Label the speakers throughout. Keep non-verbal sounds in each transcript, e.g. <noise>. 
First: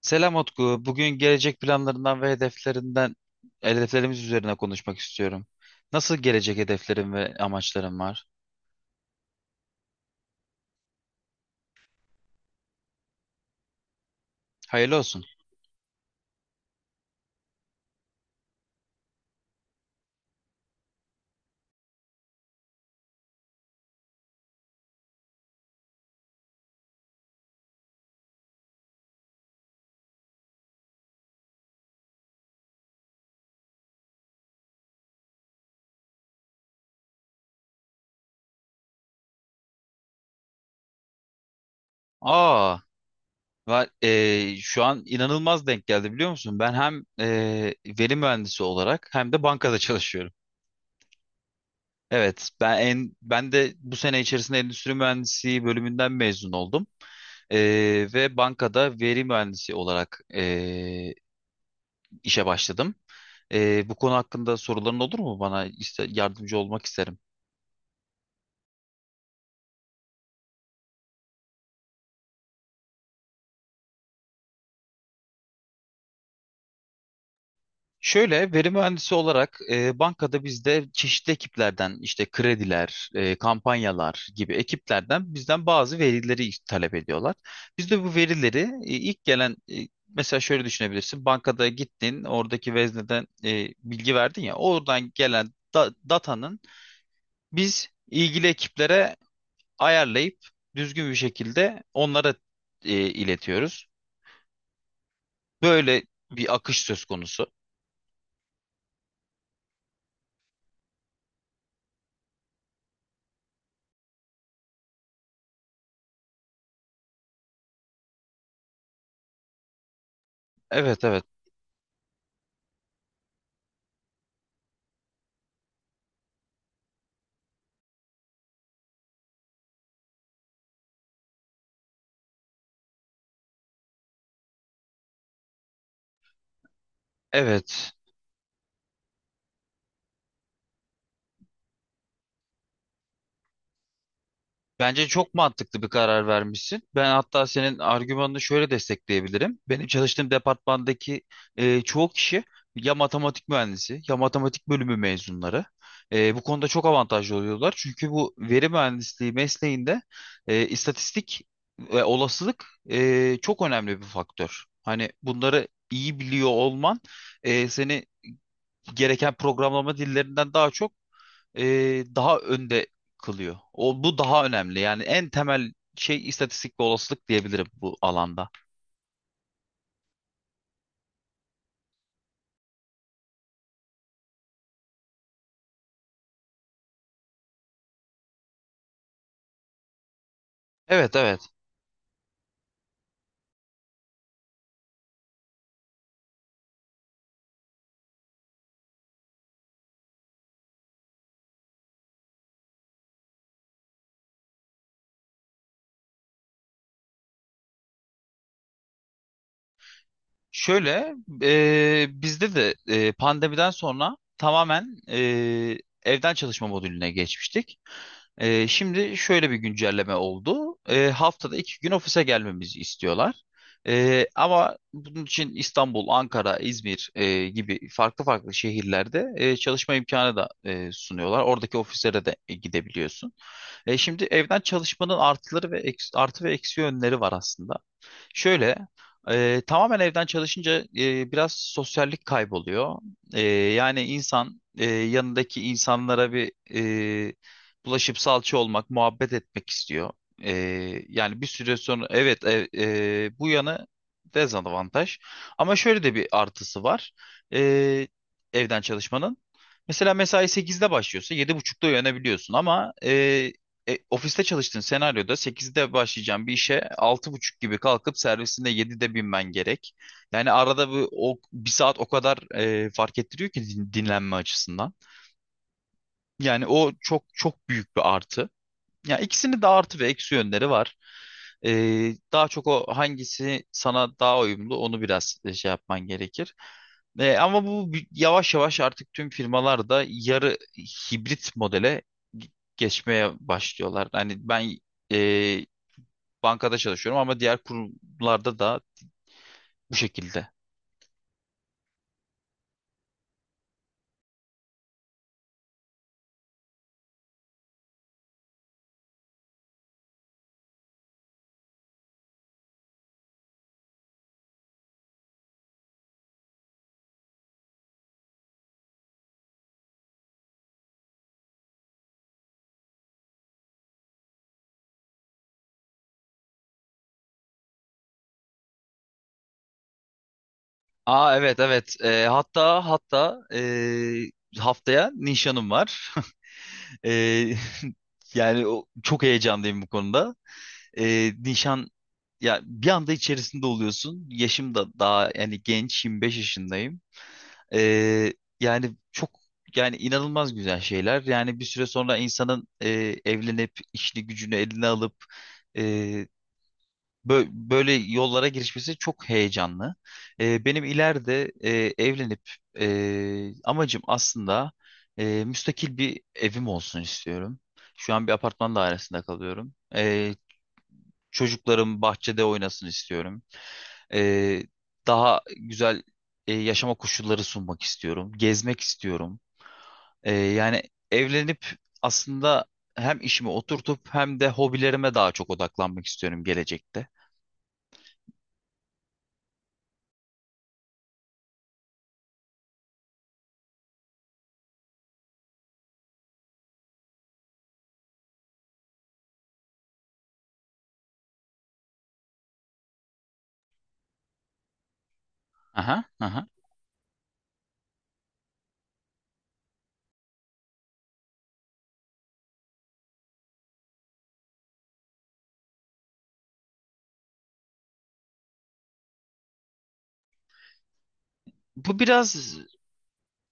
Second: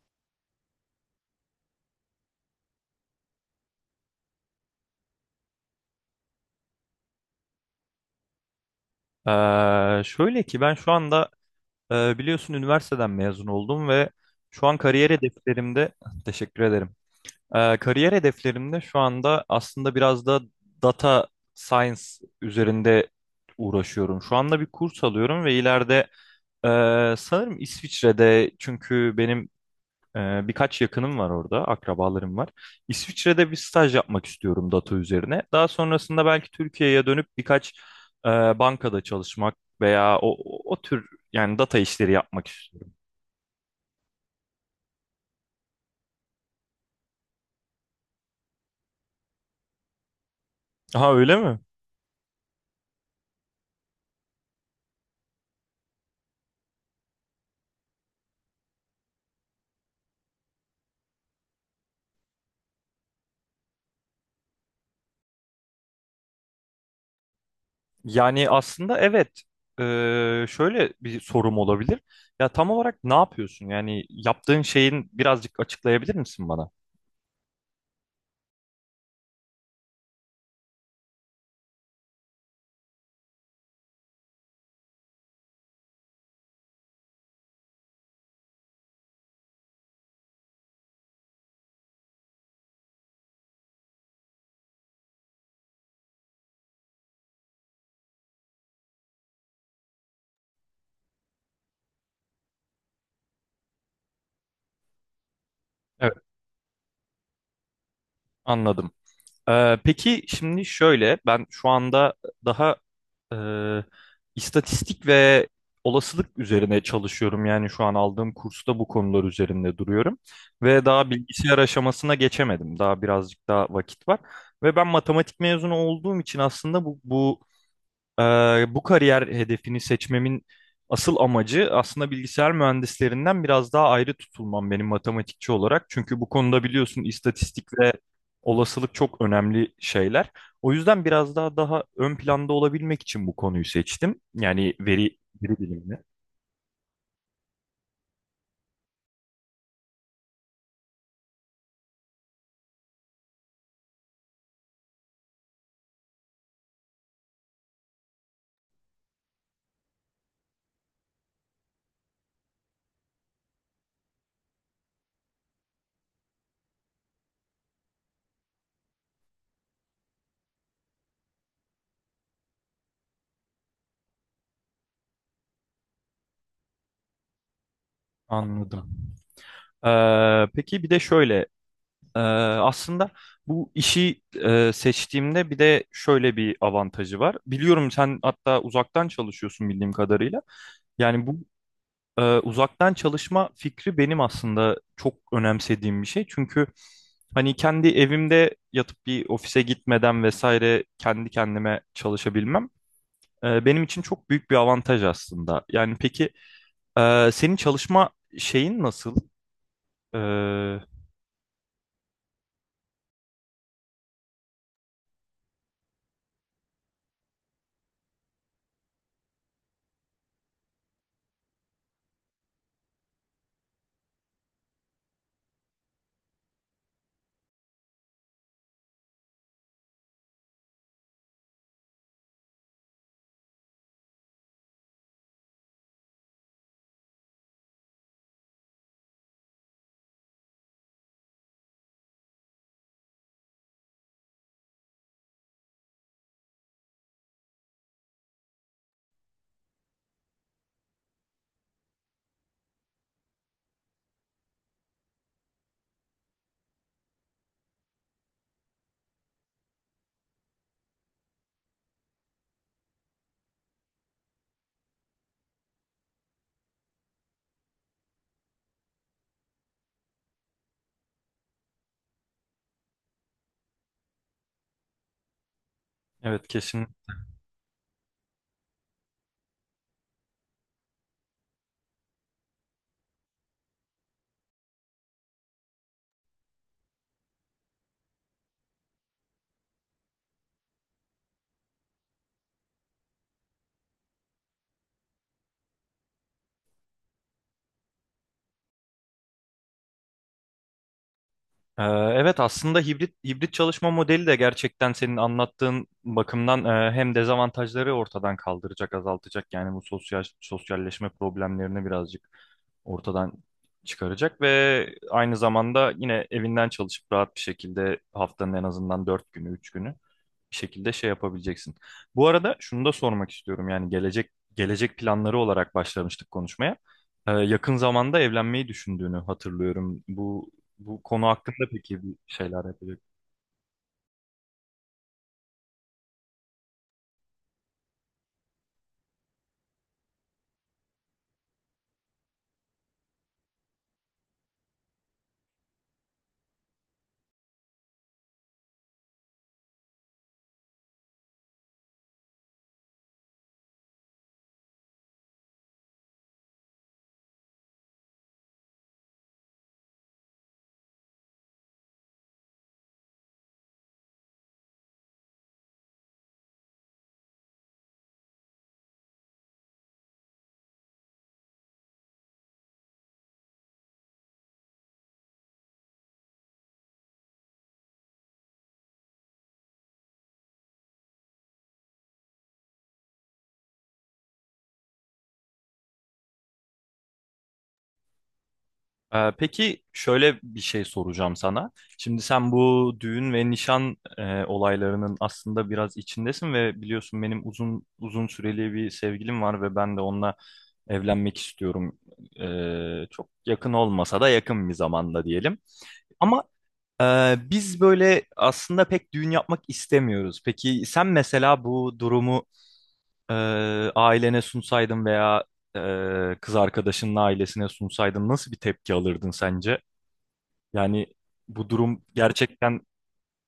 Speaker 1: Selam Utku. Bugün gelecek planlarından ve hedeflerimiz üzerine konuşmak istiyorum. Nasıl gelecek hedeflerim ve amaçlarım var?
Speaker 2: Şöyle ki ben şu anda biliyorsun üniversiteden mezun oldum ve şu an
Speaker 1: Hayırlı
Speaker 2: kariyer
Speaker 1: olsun.
Speaker 2: hedeflerimde <laughs> teşekkür ederim. Kariyer hedeflerimde şu anda aslında biraz da data science üzerinde uğraşıyorum. Şu anda bir kurs alıyorum ve ileride e, sanırım İsviçre'de, çünkü benim birkaç yakınım var orada, akrabalarım var. İsviçre'de bir staj yapmak istiyorum data üzerine. Daha sonrasında belki Türkiye'ye dönüp birkaç e, bankada çalışmak veya o tür, yani data işleri yapmak
Speaker 1: Aa,
Speaker 2: istiyorum.
Speaker 1: şu an inanılmaz denk geldi biliyor musun? Ben hem veri mühendisi olarak hem de bankada çalışıyorum.
Speaker 2: Ha, öyle mi?
Speaker 1: Evet, ben de bu sene içerisinde endüstri mühendisliği bölümünden mezun oldum. E, Ve bankada veri mühendisi olarak işe başladım. Bu konu hakkında soruların olur mu bana? Yardımcı olmak isterim.
Speaker 2: Yani aslında evet. Şöyle bir sorum olabilir. Ya tam olarak ne yapıyorsun? Yani yaptığın şeyin birazcık açıklayabilir misin bana?
Speaker 1: Şöyle, veri mühendisi olarak bankada bizde çeşitli ekiplerden işte krediler, kampanyalar gibi ekiplerden bizden bazı verileri talep ediyorlar. Biz de bu verileri ilk gelen, mesela şöyle düşünebilirsin. Bankada gittin, oradaki vezneden bilgi verdin ya, oradan gelen datanın biz ilgili ekiplere ayarlayıp düzgün bir şekilde onlara iletiyoruz. Böyle
Speaker 2: Evet,
Speaker 1: bir akış söz konusu.
Speaker 2: anladım. Peki şimdi şöyle, ben şu anda daha Ee, istatistik ve olasılık üzerine çalışıyorum. Yani şu an aldığım kursta bu konular üzerinde duruyorum. Ve
Speaker 1: Evet,
Speaker 2: daha
Speaker 1: evet.
Speaker 2: bilgisayar aşamasına geçemedim. Daha birazcık daha vakit var. Ve ben matematik mezunu olduğum için aslında bu ee, bu kariyer hedefini seçmemin asıl amacı aslında bilgisayar mühendislerinden biraz daha ayrı tutulmam, benim matematikçi olarak. Çünkü bu konuda biliyorsun, istatistik
Speaker 1: Evet.
Speaker 2: ve olasılık çok önemli şeyler. O yüzden biraz daha ön planda olabilmek için bu konuyu seçtim. Yani
Speaker 1: Bence
Speaker 2: veri,
Speaker 1: çok
Speaker 2: veri
Speaker 1: mantıklı bir
Speaker 2: bilimi.
Speaker 1: karar vermişsin. Ben hatta senin argümanını şöyle destekleyebilirim. Benim çalıştığım departmandaki çoğu kişi ya matematik mühendisi ya matematik bölümü mezunları. Bu konuda çok avantajlı oluyorlar. Çünkü bu veri mühendisliği mesleğinde istatistik ve olasılık çok önemli bir faktör. Hani bunları iyi biliyor olman seni gereken programlama dillerinden daha çok, e, daha önde kılıyor. O, bu daha önemli. Yani en temel şey istatistik ve olasılık diyebilirim bu alanda.
Speaker 2: Anladım. Peki bir de şöyle, aslında bu işi seçtiğimde bir de şöyle bir avantajı var. Biliyorum, sen hatta uzaktan çalışıyorsun bildiğim kadarıyla.
Speaker 1: Evet,
Speaker 2: Yani
Speaker 1: evet.
Speaker 2: bu uzaktan çalışma fikri benim aslında çok önemsediğim bir şey. Çünkü hani kendi evimde yatıp bir ofise gitmeden vesaire kendi kendime çalışabilmem benim için çok büyük bir avantaj aslında. Yani peki, senin çalışma şeyin nasıl? Ee,
Speaker 1: Şöyle Bizde de pandemiden sonra tamamen evden çalışma modülüne geçmiştik. Şimdi şöyle bir güncelleme oldu. Haftada iki gün ofise gelmemizi istiyorlar. Ama bunun için İstanbul, Ankara, İzmir gibi farklı farklı şehirlerde çalışma imkanı da sunuyorlar. Oradaki ofislere de gidebiliyorsun. Şimdi evden çalışmanın artı ve eksi yönleri var aslında. Şöyle Tamamen evden çalışınca biraz sosyallik kayboluyor. Yani insan yanındaki insanlara e, bulaşıp salça olmak, muhabbet etmek istiyor. E, Yani bir süre sonra, evet, bu yanı dezavantaj. Ama şöyle de bir artısı var e, evden çalışmanın. Mesela mesai 8'de başlıyorsa yedi buçukta uyanabiliyorsun, ama ofiste çalıştığın senaryoda 8'de başlayacağım bir işe altı buçuk gibi kalkıp servisinde 7'de binmen gerek. Yani arada bir saat o kadar fark ettiriyor ki dinlenme açısından.
Speaker 2: evet,
Speaker 1: Yani
Speaker 2: kesin.
Speaker 1: o çok çok büyük bir artı. Ya ikisinin de artı ve eksi yönleri var. Daha çok o hangisi sana daha uyumlu onu biraz şey yapman gerekir. Ama yavaş yavaş artık tüm firmalar da yarı hibrit modele ge- geçmeye başlıyorlar. Hani ben e, bankada çalışıyorum ama diğer kurumlarda da bu şekilde.
Speaker 2: Evet, aslında hibrit hibrit çalışma modeli de gerçekten senin anlattığın bakımdan hem dezavantajları ortadan kaldıracak, azaltacak, yani bu sosyal sosyalleşme problemlerini birazcık ortadan çıkaracak ve aynı zamanda yine evinden çalışıp rahat bir şekilde haftanın en azından 4 günü, 3 günü bir şekilde şey yapabileceksin. Bu arada şunu da sormak istiyorum, yani gelecek planları olarak başlamıştık konuşmaya. Yakın zamanda evlenmeyi düşündüğünü hatırlıyorum. Bu konu
Speaker 1: Aa, evet,
Speaker 2: hakkında
Speaker 1: evet.
Speaker 2: peki bir
Speaker 1: Ee,
Speaker 2: şeyler
Speaker 1: hatta
Speaker 2: yapacak.
Speaker 1: hatta e, haftaya nişanım var. <laughs> Ee, <laughs> çok heyecanlıyım bu konuda. Nişan, ya, bir anda içerisinde oluyorsun. Yaşım da daha, yani genç, 25 yaşındayım. E, yani çok yani inanılmaz güzel şeyler. Yani bir süre sonra insanın evlenip işini gücünü eline alıp e, böyle yollara girişmesi çok heyecanlı. Benim ileride evlenip, amacım aslında müstakil bir evim olsun istiyorum. Şu an bir apartman dairesinde kalıyorum. Çocuklarım bahçede oynasın istiyorum. Ee, Daha güzel yaşama koşulları sunmak istiyorum. Gezmek istiyorum. Yani evlenip aslında hem işimi oturtup hem de hobilerime daha çok odaklanmak istiyorum gelecekte.
Speaker 2: Peki şöyle bir şey soracağım sana. Şimdi sen bu düğün ve nişan olaylarının aslında biraz içindesin ve biliyorsun benim uzun süreli bir sevgilim var ve ben de onunla evlenmek istiyorum. Çok yakın olmasa da yakın bir zamanda diyelim.
Speaker 1: Aha, aha.
Speaker 2: Ama biz böyle aslında pek düğün yapmak istemiyoruz. Peki sen mesela bu durumu e, ailene sunsaydın veya kız arkadaşının ailesine sunsaydın nasıl bir tepki alırdın sence? Yani bu
Speaker 1: Bu
Speaker 2: durum
Speaker 1: biraz
Speaker 2: gerçekten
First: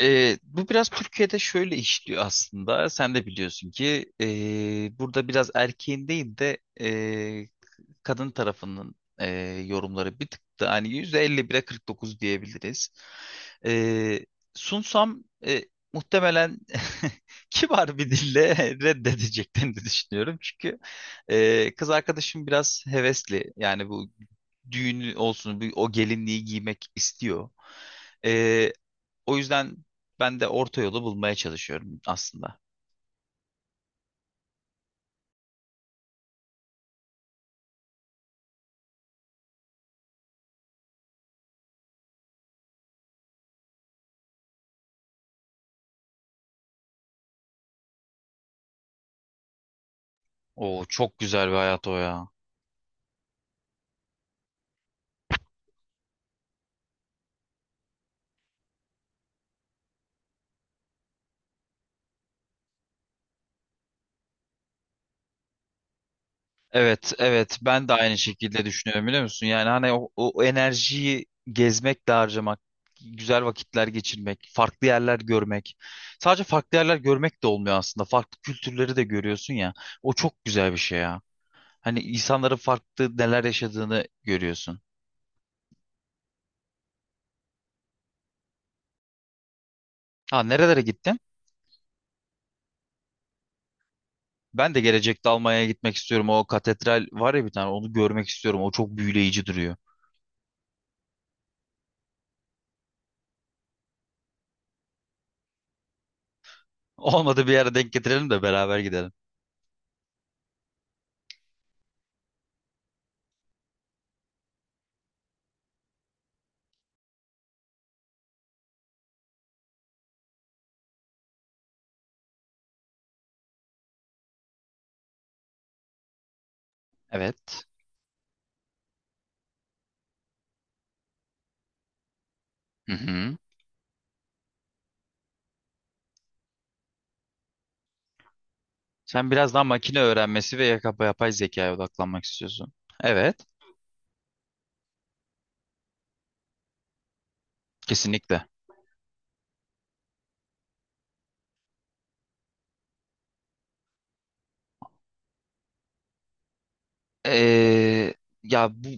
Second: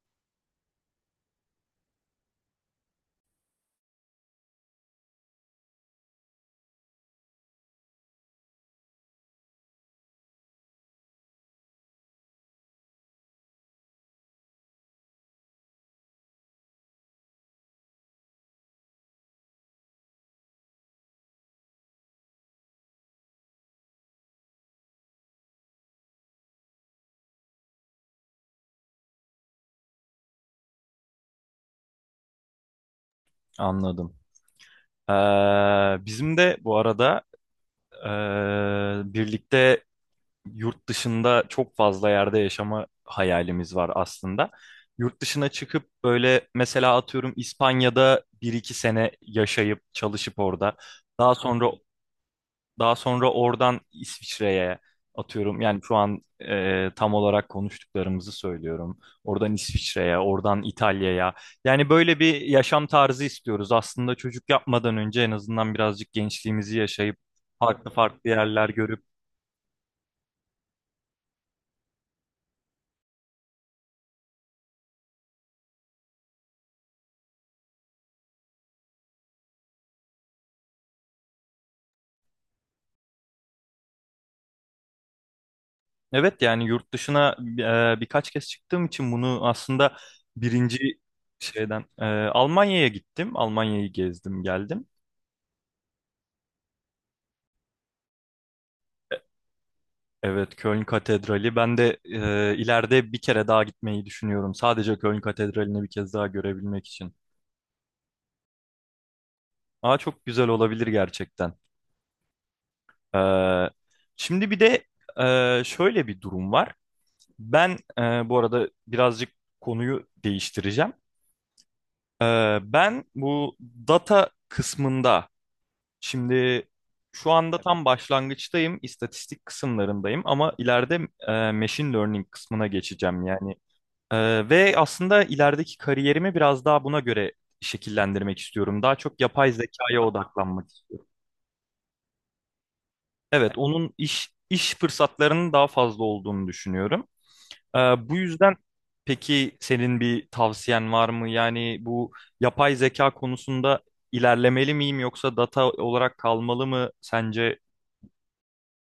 Speaker 1: Bu biraz Türkiye'de şöyle işliyor aslında. Sen de biliyorsun ki burada biraz erkeğin değil de, kadın tarafının yorumları bir tık da hani %51'e 49 diyebiliriz. E, Sunsam, muhtemelen <laughs> kibar bir dille <laughs> reddedeceklerini düşünüyorum. Çünkü kız arkadaşım biraz hevesli. Yani bu düğünü olsun, o gelinliği giymek istiyor. E, O yüzden ben de orta yolu bulmaya çalışıyorum aslında.
Speaker 2: anladım. Ee, Bizim de bu arada birlikte yurt dışında çok fazla yerde yaşama hayalimiz var aslında. Yurt dışına çıkıp böyle mesela atıyorum İspanya'da bir iki sene yaşayıp çalışıp orada.
Speaker 1: O çok
Speaker 2: Daha
Speaker 1: güzel bir
Speaker 2: sonra
Speaker 1: hayat, o ya.
Speaker 2: Daha sonra oradan İsviçre'ye atıyorum. Yani şu an tam olarak konuştuklarımızı söylüyorum. Oradan İsviçre'ye, oradan İtalya'ya. Yani böyle bir yaşam tarzı istiyoruz. Aslında çocuk yapmadan önce en azından birazcık gençliğimizi
Speaker 1: Evet,
Speaker 2: yaşayıp
Speaker 1: evet. Ben
Speaker 2: farklı
Speaker 1: de aynı
Speaker 2: farklı
Speaker 1: şekilde
Speaker 2: yerler görüp.
Speaker 1: düşünüyorum, biliyor musun? Yani hani o enerjiyi gezmek de harcamak, güzel vakitler geçirmek, farklı yerler görmek. Sadece farklı yerler görmek de olmuyor aslında. Farklı kültürleri de görüyorsun ya. O çok güzel bir şey ya. Hani insanların farklı neler yaşadığını görüyorsun.
Speaker 2: Evet, yani yurt dışına birkaç kez çıktığım için bunu aslında
Speaker 1: Ha,
Speaker 2: birinci
Speaker 1: nerelere gittin?
Speaker 2: şeyden Almanya'ya gittim. Almanya'yı gezdim,
Speaker 1: Ben de
Speaker 2: geldim.
Speaker 1: gelecekte Almanya'ya gitmek istiyorum. O katedral var ya bir tane, onu görmek istiyorum. O çok büyüleyici duruyor.
Speaker 2: Evet, Köln Katedrali. Ben de ileride bir kere daha gitmeyi düşünüyorum. Sadece Köln Katedrali'ni bir kez daha
Speaker 1: <laughs>
Speaker 2: görebilmek için.
Speaker 1: Olmadı bir yere denk getirelim de beraber gidelim.
Speaker 2: Aa, çok güzel olabilir gerçekten. Ee, Şimdi bir de şöyle bir durum var. Ben bu arada birazcık konuyu değiştireceğim. Ben bu data kısmında şimdi şu anda
Speaker 1: Evet.
Speaker 2: tam başlangıçtayım, istatistik kısımlarındayım ama ileride machine learning kısmına
Speaker 1: Hı
Speaker 2: geçeceğim.
Speaker 1: hı.
Speaker 2: Yani ve aslında ilerideki kariyerimi biraz daha buna göre şekillendirmek istiyorum. Daha çok
Speaker 1: Sen
Speaker 2: yapay
Speaker 1: biraz daha makine
Speaker 2: zekaya
Speaker 1: öğrenmesi ve
Speaker 2: odaklanmak istiyorum.
Speaker 1: yapay zekaya odaklanmak istiyorsun. Evet,
Speaker 2: Evet, onun iş fırsatlarının daha fazla olduğunu düşünüyorum. Ee, Bu
Speaker 1: kesinlikle.
Speaker 2: yüzden peki, senin bir tavsiyen var mı? Yani bu yapay zeka konusunda ilerlemeli miyim yoksa data olarak kalmalı mı sence?
Speaker 1: Ee, Ya bu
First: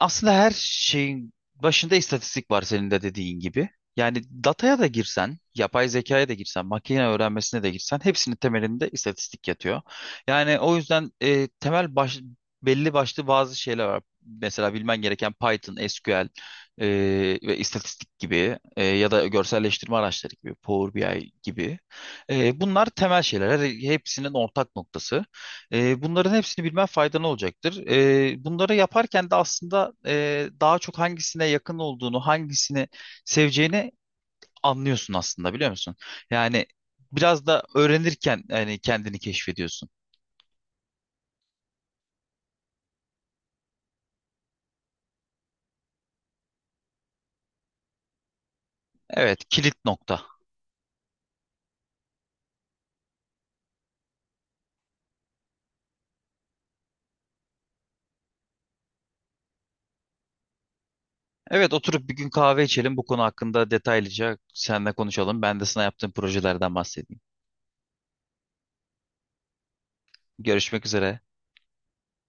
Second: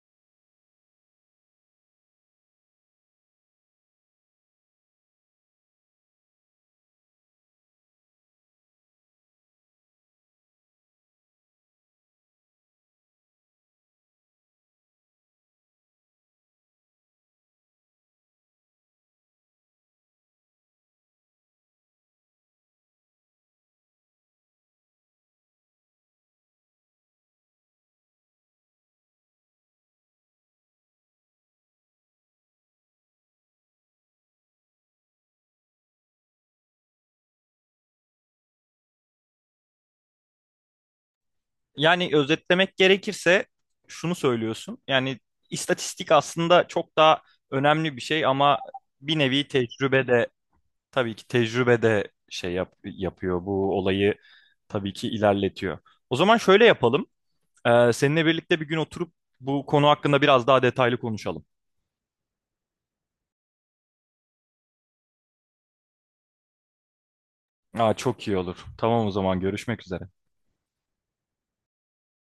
Speaker 1: aslında her şeyin başında istatistik var, senin de dediğin gibi. Yani dataya da girsen, yapay zekaya da girsen, makine öğrenmesine de girsen hepsinin temelinde istatistik yatıyor. Yani o yüzden belli başlı bazı şeyler var. Mesela bilmen gereken Python, SQL e, ve istatistik gibi, ya da görselleştirme araçları gibi, Power BI gibi. Bunlar temel şeyler. Hepsinin ortak noktası. Bunların hepsini bilmen faydalı olacaktır. Bunları yaparken de aslında daha çok hangisine yakın olduğunu, hangisini seveceğini anlıyorsun aslında, biliyor musun? Yani biraz da öğrenirken, yani kendini keşfediyorsun.
Speaker 2: Yani özetlemek gerekirse şunu söylüyorsun. Yani istatistik aslında çok daha önemli bir şey ama bir
Speaker 1: Evet,
Speaker 2: nevi
Speaker 1: kilit
Speaker 2: tecrübe
Speaker 1: nokta.
Speaker 2: de. Tabii ki tecrübe de şey yapıyor, bu olayı tabii ki ilerletiyor. O zaman şöyle yapalım. Seninle birlikte bir gün oturup bu konu hakkında biraz daha detaylı konuşalım.
Speaker 1: Evet, oturup bir gün kahve içelim, bu konu hakkında detaylıca seninle konuşalım. Ben de sana yaptığım projelerden bahsedeyim.
Speaker 2: Aa, çok iyi olur. Tamam, o zaman görüşmek üzere.
Speaker 1: Görüşmek üzere.